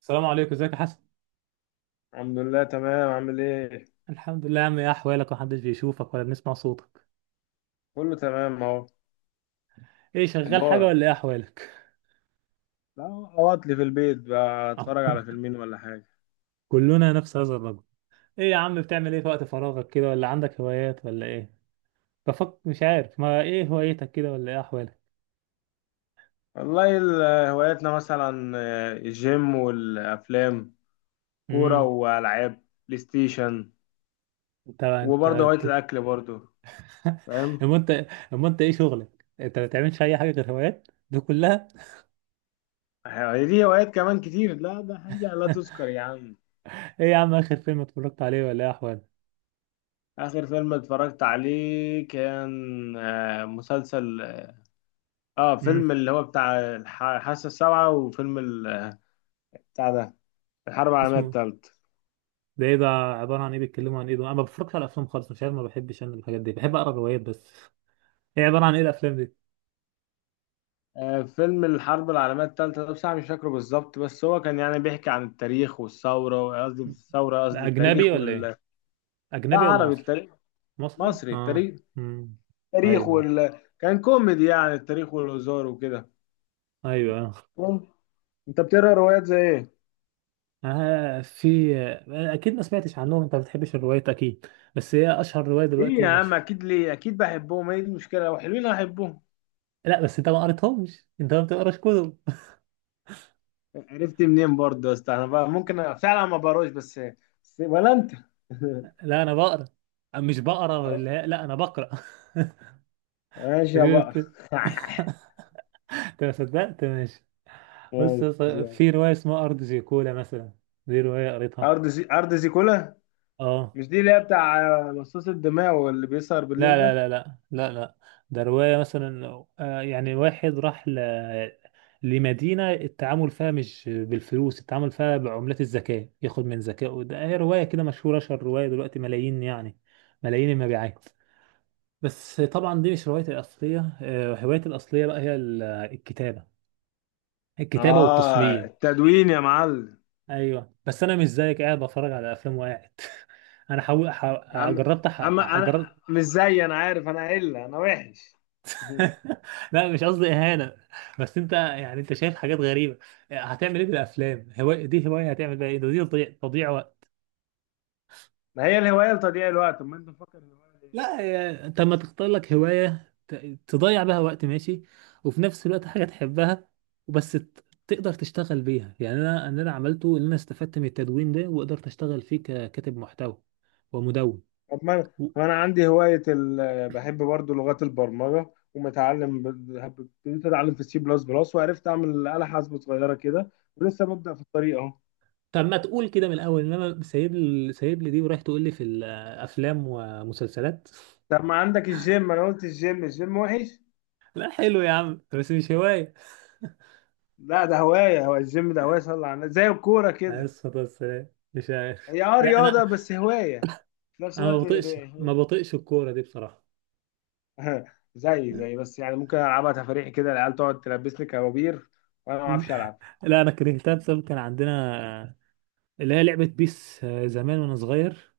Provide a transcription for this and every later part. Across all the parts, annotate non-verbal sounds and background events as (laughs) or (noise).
السلام عليكم، ازيك يا حسن؟ الحمد لله، تمام. عامل ايه؟ الحمد لله يا عم، ايه احوالك؟ محدش بيشوفك ولا بنسمع صوتك. كله تمام اهو. ايه، شغال حاجه مبارك. ولا ايه احوالك؟ لا. اقعد لي في البيت بقى، آه. اتفرج على (laughs) فيلمين ولا حاجه. كلنا نفس هذا الرجل. ايه يا عم، بتعمل ايه في وقت فراغك كده؟ ولا عندك هوايات ولا ايه؟ بفكر، مش عارف ما ايه هوايتك كده، ولا ايه احوالك؟ والله، هواياتنا مثلا الجيم والافلام، كوره امم. والعاب، بلاي ستيشن. انت انت وبرضه هوايه انت الاكل برضه. (laughs) فاهم. اما انت اما انت ايه شغلك؟ انت ما بتعملش اي حاجه غير هوايات دي كلها؟ هي دي هوايات كمان كتير، لا ده حاجه لا تذكر (laughs) يا عم. ايه يا عم، اخر فيلم اتفرجت عليه؟ ولا ايه احوالك؟ اخر فيلم اتفرجت عليه كان مسلسل. اه امم. فيلم اللي هو بتاع الحاسه السابعه، وفيلم بتاع ده، الحرب العالميه اسمه؟ الثالثه. ده ايه؟ ده عبارة عن ايه؟ بيتكلموا عن ايه؟ ده انا ما بفرجش على افلام خالص، مش عارف، ما بحبش انا الحاجات دي، بحب اقرا روايات بس. (laughs) ايه عبارة عن ايه الافلام دي؟ فيلم الحرب العالمية التالتة ده بصراحة مش فاكره بالظبط، بس هو كان يعني بيحكي عن التاريخ والثورة، قصدي مش الثورة، ده قصدي اجنبي التاريخ ولا ايه؟ وال. لا، اجنبي ولا عربي مصري؟ التاريخ. مصري، مصري اه. التاريخ. امم. التاريخ ايوه، وال كان كوميدي، يعني التاريخ والهزار وكده. ايوه. مم. انت بتقرا روايات زي ايه؟ اه، في، اكيد ما سمعتش عنهم، انت ما بتحبش الروايات اكيد، بس هي اشهر رواية ليه دلوقتي، يا عم؟ مشهورة. اكيد، ليه؟ اكيد بحبهم، هي دي المشكلة، لو حلوين احبهم. لا بس انت ما قريتهمش، انت ما بتقراش كتب. عرفت منين برضه يا اسطى؟ انا بقى ممكن فعلا ما بقراش، بس ولا انت؟ (laughs) (laughs) لا انا بقرا. مش بقرا اللي هي- لا انا بقرا. (laughs) ماشي يا بقى. شفت. (laughs) (laughs) انت ما صدقت ماشي. بص ماشي يا اسطى، يا عم. في رواية اسمها أرض زيكولا مثلا، دي رواية قريتها. ارض زيكولا. اه. مش دي اللي هي بتاع مصاص الدماء، واللي بيسهر لا بالليل لا ده؟ لا لا لا لا، ده رواية مثلا، يعني واحد راح ل... لمدينة التعامل فيها مش بالفلوس، التعامل فيها بعملات الذكاء، ياخد من ذكائه. ده هي رواية كده مشهورة، أشهر رواية دلوقتي، ملايين يعني، ملايين المبيعات. بس طبعا دي مش روايتي الأصلية، هوايتي الأصلية بقى هي الكتابة، الكتابة اه، والتصميم. التدوين يا معلم. ايوه بس انا مش زيك قاعد بتفرج على افلام وقاعد. (laughs) انا حاول يا ح- عم، يا جربت عم، ح- ح- انا جربت. مش زي، انا عارف، انا قله، انا وحش. (laughs) لا مش قصدي اهانه، بس انت يعني انت شايف حاجات غريبه. هتعمل ايه بالافلام؟ هوايه دي؟ هوايه هتعمل بيها ايه؟ ده دي تضييع، تضييع وقت. (laughs) ما هي الهوايه لتضييع الوقت، طب ما انت مفكر الهوايه دي إيه؟ لا يا- انت لما تختار لك هوايه تضيع بها وقت ماشي، وفي نفس الوقت حاجه تحبها، وبس تقدر تشتغل بيها. يعني انا اللي انا عملته ان انا استفدت من التدوين ده وقدرت اشتغل فيه ككاتب محتوى ومدون. طب ما أنا عندي هوايه، بحب برضو لغات البرمجه، ومتعلم ابتديت اتعلم في C++، وعرفت اعمل آلة حاسبة صغيره كده. ولسه ببدأ في الطريق اهو. طب ما تقول كده من الاول، انما سايب لي سايب لي دي ورايح تقول لي في الافلام ومسلسلات. طب ما عندك الجيم، انا قلت الجيم. الجيم وحش؟ (laughs) لا حلو يا عم بس مش هوايه. لا ده هوايه، هو الجيم ده هوايه، صلى على النبي، زي الكوره عليه كده. الصلاه والسلام، مش عارف. هي (laughs) لا رياضة، انا، بس هواية في نفس انا ما الوقت، هي بطيقش، ما هواية. بطيقش الكوره دي بصراحه. (laughs) زي بس، يعني ممكن العبها تفريح كده، العيال تقعد تلبسني كبابير، وانا ما (laughs) مم. اعرفش العب. لا انا كرهتها، بسبب كان عندنا اللي هي لعبه بيس، زمان وانا صغير،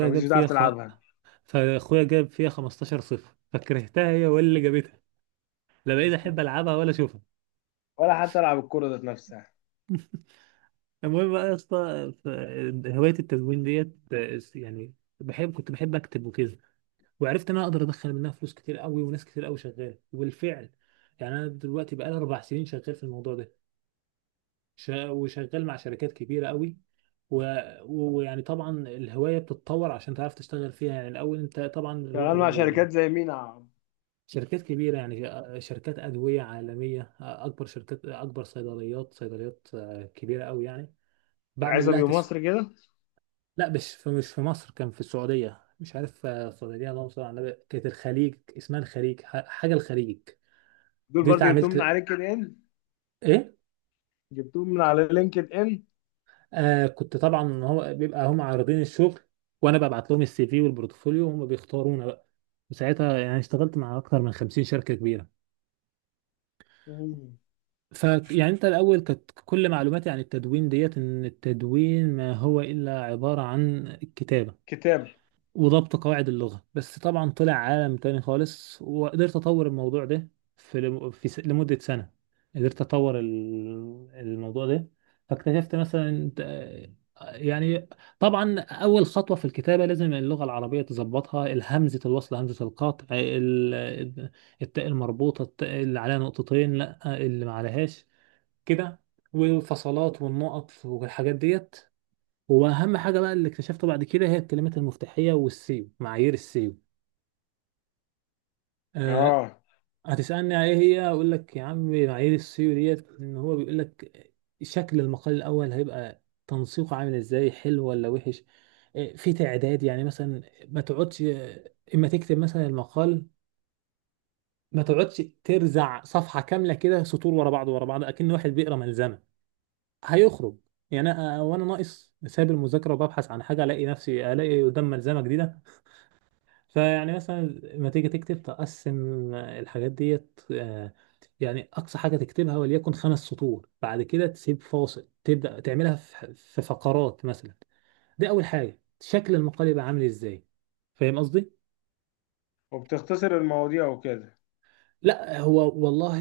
انا مش جاب بتعرف فيها خ... تلعبها. فاخويا جاب فيها 15 صفر، فكرهتها هي ولا اللي جابتها، لا بقيت (laughs) احب العبها ولا اشوفها. ولا حتى العب الكورة ذات نفسها. المهم بقى يا اسطى، هوايه التدوين ديت، يعني بحب، كنت بحب اكتب وكده، وعرفت ان انا اقدر ادخل منها فلوس كتير قوي، وناس كتير قوي شغاله، وبالفعل يعني انا دلوقتي بقى لي 4 سنين شغال في الموضوع ده، وشغال مع شركات كبيره قوي، و- ويعني طبعا الهوايه بتتطور عشان تعرف تشتغل فيها. يعني الاول انت طبعا شغال مع شركات زي مينا، شركات كبيره يعني، شركات ادويه عالميه، اكبر شركات، اكبر صيدليات، صيدليات كبيره قوي يعني، بعمل لها العزبي تسويق. ومصر كده؟ لا مش في مصر، كان في السعودية، مش عارف، السعودية اللهم صل على النبي، كانت الخليج، اسمها الخليج حاجة الخليج. دول دي برضو جبتهم من اتعاملت. على لينكد ان. ايه؟ جبتهم من على لينكد ان كنت طبعا، هو بيبقى هم عارضين الشغل وانا ببعت لهم السي في والبورتفوليو، وهم بيختارونا بقى، وساعتها يعني اشتغلت مع اكتر من 50 شركة كبيرة. مم. فيعني انت الاول كانت كل معلوماتي عن التدوين ديت ان التدوين ما هو الا عبارة عن كتابة كتاب. وضبط قواعد اللغة، بس طبعا طلع عالم تاني خالص، وقدرت أطور الموضوع ده في، في لمدة سنة قدرت أطور الموضوع ده. فاكتشفت مثلا يعني طبعا أول خطوة في الكتابة لازم اللغة العربية تظبطها، الهمزة الوصل، همزة القطع، التاء المربوطة، التاء اللي عليها نقطتين لا اللي ما عليهاش كده، والفصلات والنقط والحاجات ديت. هو اهم حاجه بقى اللي اكتشفته بعد كده هي الكلمات المفتاحيه والسيو، معايير السيو. أه. اه، هتسالني على ايه هي؟ اقول لك يا عم، معايير السيو ديت ان هو بيقول لك شكل المقال الاول هيبقى تنسيقه عامل ازاي، حلو ولا وحش. في تعداد يعني، مثلا ما تقعدش، اما تكتب مثلا المقال ما تقعدش ترزع صفحه كامله كده، سطور ورا بعض ورا بعض، اكن واحد بيقرا ملزمه، هيخرج. يعني وانا ناقص سايب المذاكره وببحث عن حاجه الاقي نفسي الاقي قدام ملزمه جديده. فيعني مثلا لما تيجي تكتب تقسم الحاجات ديت، يعني أقصى حاجة تكتبها وليكن خمس سطور، بعد كده تسيب فاصل، تبدأ تعملها في فقرات مثلا. دي أول حاجة، شكل المقال يبقى عامل إزاي. فاهم قصدي؟ وبتختصر المواضيع وكده. لا هو والله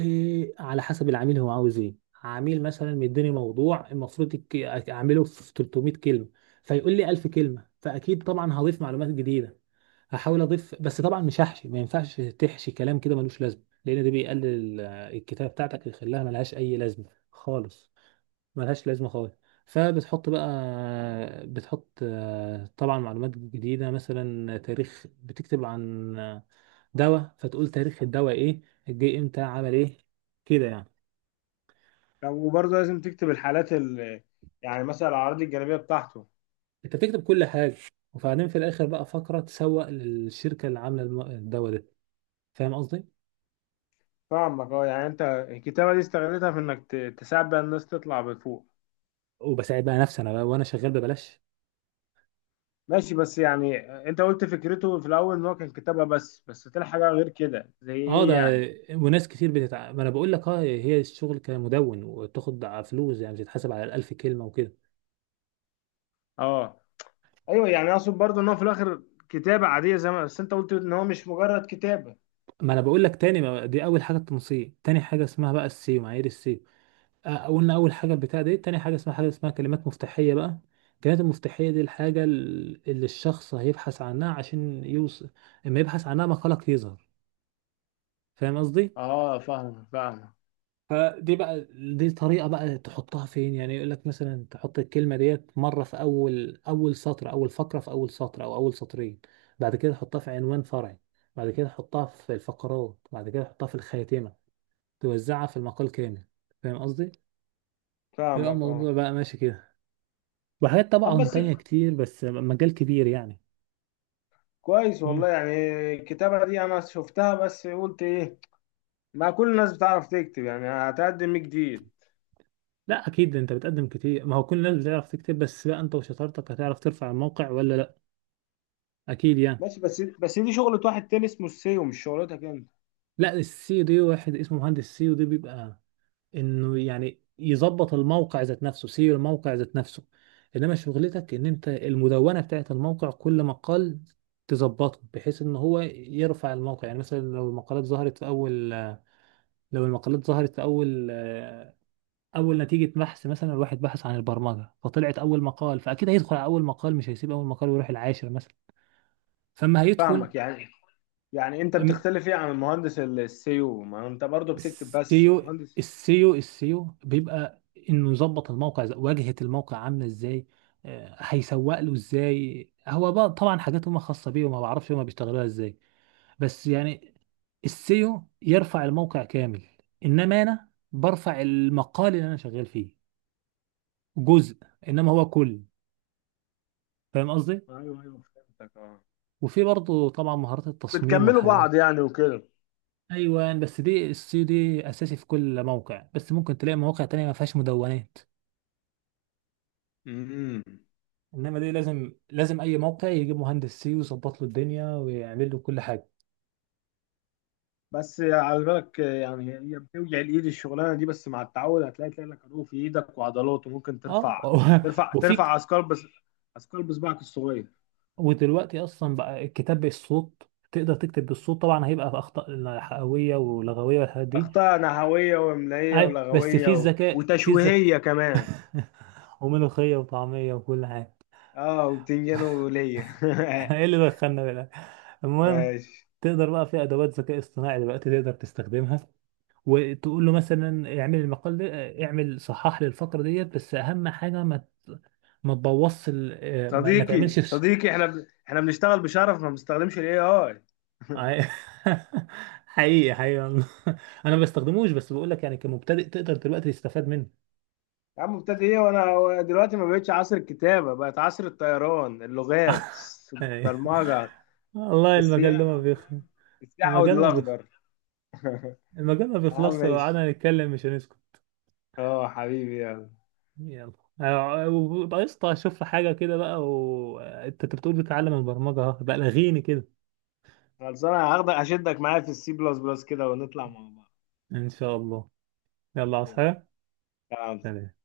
على حسب العميل هو عاوز إيه. عميل مثلا مديني موضوع المفروض أعمله في 300 كلمة، فيقول لي 1000 كلمة، فأكيد طبعا هضيف معلومات جديدة، هحاول اضيف، بس طبعا مش هحشي، ما ينفعش تحشي كلام كده ملوش لازمه، لان ده بيقلل الكتابه بتاعتك ويخليها ملهاش اي لازمه خالص، ملهاش لازمه خالص. فبتحط بقى، بتحط طبعا معلومات جديده، مثلا تاريخ، بتكتب عن دواء فتقول تاريخ الدواء ايه، جه امتى، عمل ايه، كده يعني. طب وبرضه لازم تكتب الحالات ال، يعني مثلا الاعراض الجانبية بتاعته. انت بتكتب كل حاجه، وبعدين في الاخر بقى فقره تسوق للشركه اللي عامله الدواء ده. فاهم قصدي؟ فاهمك، اه، يعني انت الكتابة دي استغلتها في انك تساعد بقى الناس تطلع بفوق. وبساعد بقى نفسي انا بقى وانا شغال ببلاش. ماشي بس، يعني انت قلت فكرته في الاول ان هو كان كتابة بس طلع حاجة غير كده، زي اه ده، ايه يعني؟ ما انا بقول لك، اه هي الشغل كمدون، وتاخد فلوس، يعني بتتحسب على الألف كلمة وكده. اه. ايوه، يعني اقصد برضه ان هو في الاخر كتابة عادية، زي ما بس انت قلت ان هو مش مجرد كتابة. ما انا بقول لك تاني، ما دي اول حاجة التنسيق، تاني حاجة اسمها بقى السيو، معايير السيو. قلنا اول حاجة البتاع دي، تاني حاجة اسمها كلمات مفتاحية بقى. الكلمات المفتاحية دي الحاجة اللي الشخص هيبحث عنها عشان يوصل، اما يبحث عنها مقالك يظهر. فاهم قصدي؟ اه، فاهم، فاهم. فدي بقى، دي طريقة بقى تحطها فين. يعني يقول لك مثلا تحط الكلمة ديت مرة في أول، أول سطر، أول فقرة، في أول سطر أو أول سطرين، بعد كده تحطها في عنوان فرعي، بعد كده تحطها في الفقرات، بعد كده تحطها في الخاتمة، توزعها في المقال كامل. فاهم قصدي؟ يبقى فاهمك، الموضوع اه. بقى ماشي كده، وحاجات طب طبعا بس، تانية كتير، بس مجال كبير يعني. كويس مم. والله يعني. الكتابة دي انا شفتها، بس قلت ايه؟ ما كل الناس بتعرف تكتب، يعني هتقدم ايه جديد؟ لا أكيد أنت بتقدم كتير. ما هو كل الناس بتعرف تكتب، بس بقى أنت وشطارتك هتعرف ترفع الموقع ولا لا. أكيد يعني. ماشي بس دي شغلة واحد تاني اسمه السيو، مش شغلتك انت. لا السي دي واحد اسمه مهندس سي ودي، بيبقى انه يعني يظبط الموقع ذات نفسه، سيو الموقع ذات نفسه، انما شغلتك ان انت المدونه بتاعت الموقع، كل مقال تظبطه بحيث ان هو يرفع الموقع. يعني مثلا لو المقالات ظهرت في اول اول نتيجه بحث، مثلا الواحد بحث عن البرمجه فطلعت اول مقال، فاكيد هيدخل على اول مقال، مش هيسيب اول مقال ويروح العاشر مثلا، فما هيدخل. فاهمك يعني انت بتختلف ايه عن المهندس السيو، ما انت برضو بتكتب بس السيو مهندس؟ السيو بيبقى انه يظبط الموقع إزاي، واجهة الموقع عاملة ازاي، هيسوق له ازاي، هو بقى طبعا حاجات هما خاصة بيه وما بعرفش هما بيشتغلوها ازاي. بس يعني السيو يرفع الموقع كامل، انما انا برفع المقال اللي انا شغال فيه، جزء، انما هو كل. فاهم قصدي؟ ايوه، ايوه، فهمتك، اه. وفي برضه طبعا مهارات التصميم بتكملوا والحياة. بعض يعني وكده. ايوه بس دي السيو، دي اساسي في كل موقع، بس ممكن تلاقي مواقع تانية ما فيهاش مدونات، امم. انما دي لازم لازم اي موقع يجيب مهندس سي ويظبط له الدنيا ويعمل له كل حاجه. بس على بالك يعني هي بتوجع الايد الشغلانه دي، بس مع التعود هتلاقي لك عروق في ايدك وعضلات، وممكن ترفع اه. (laughs) ترفع وفي ك- ترفع اثقال، بس اثقال بصبعك الصغير. ودلوقتي اصلا بقى الكتاب بالصوت، تقدر تكتب بالصوت، طبعا هيبقى في اخطاء حقويه ولغويه والحاجات دي. اخطاء نحويه واملائيه اي بس في ولغويه، الذكاء، في الذكاء. وتشويهيه كمان. (laughs) وملوخيه وطعميه وكل حاجه. اه، وبتنجان (laughs) وليه. احنا ايه (laughs) اللي دخلنا بقى؟ المهم، ماشي. تقدر بقى في ادوات ذكاء اصطناعي دلوقتي تقدر تستخدمها، وتقول له مثلا اعمل المقال ده، اعمل، صحح لي الفقره ديت، بس اهم حاجه ما تبوظش ال... آه، ما... ما صديقي، تعملش فش. صديقي، احنا بنشتغل بشرف، ما بنستخدمش AI. عي- (laughs) حقيقي حقيقي والله. (laughs) انا ما بستخدموش، بس بقول لك يعني كمبتدئ تقدر دلوقتي تستفاد منه، يا عم، ابتدى ايه؟ وانا دلوقتي ما بقتش عصر الكتابه، بقت عصر الطيران، اللغات، يعني. البرمجه، (laughs) والله المجال ده ما السياحه، بيخلص، فاهم؟ السياحه المجال ما بيخلص، والاخضر. المجال ما يا عم، بيخلصش. لو ماشي. قعدنا نتكلم مش هنسكت. اه، حبيبي، يلا. يلا. وبقى قشطة، اشوف حاجة كده بقى وانت بتقول بتتعلم البرمجة أهو. بقى لغيني كده. خلصانه، هاخدك اشدك معايا في C++ كده، ونطلع مع بعض. ان شاء الله. يلا عاوز ماشي. حاجة. تمام سلام.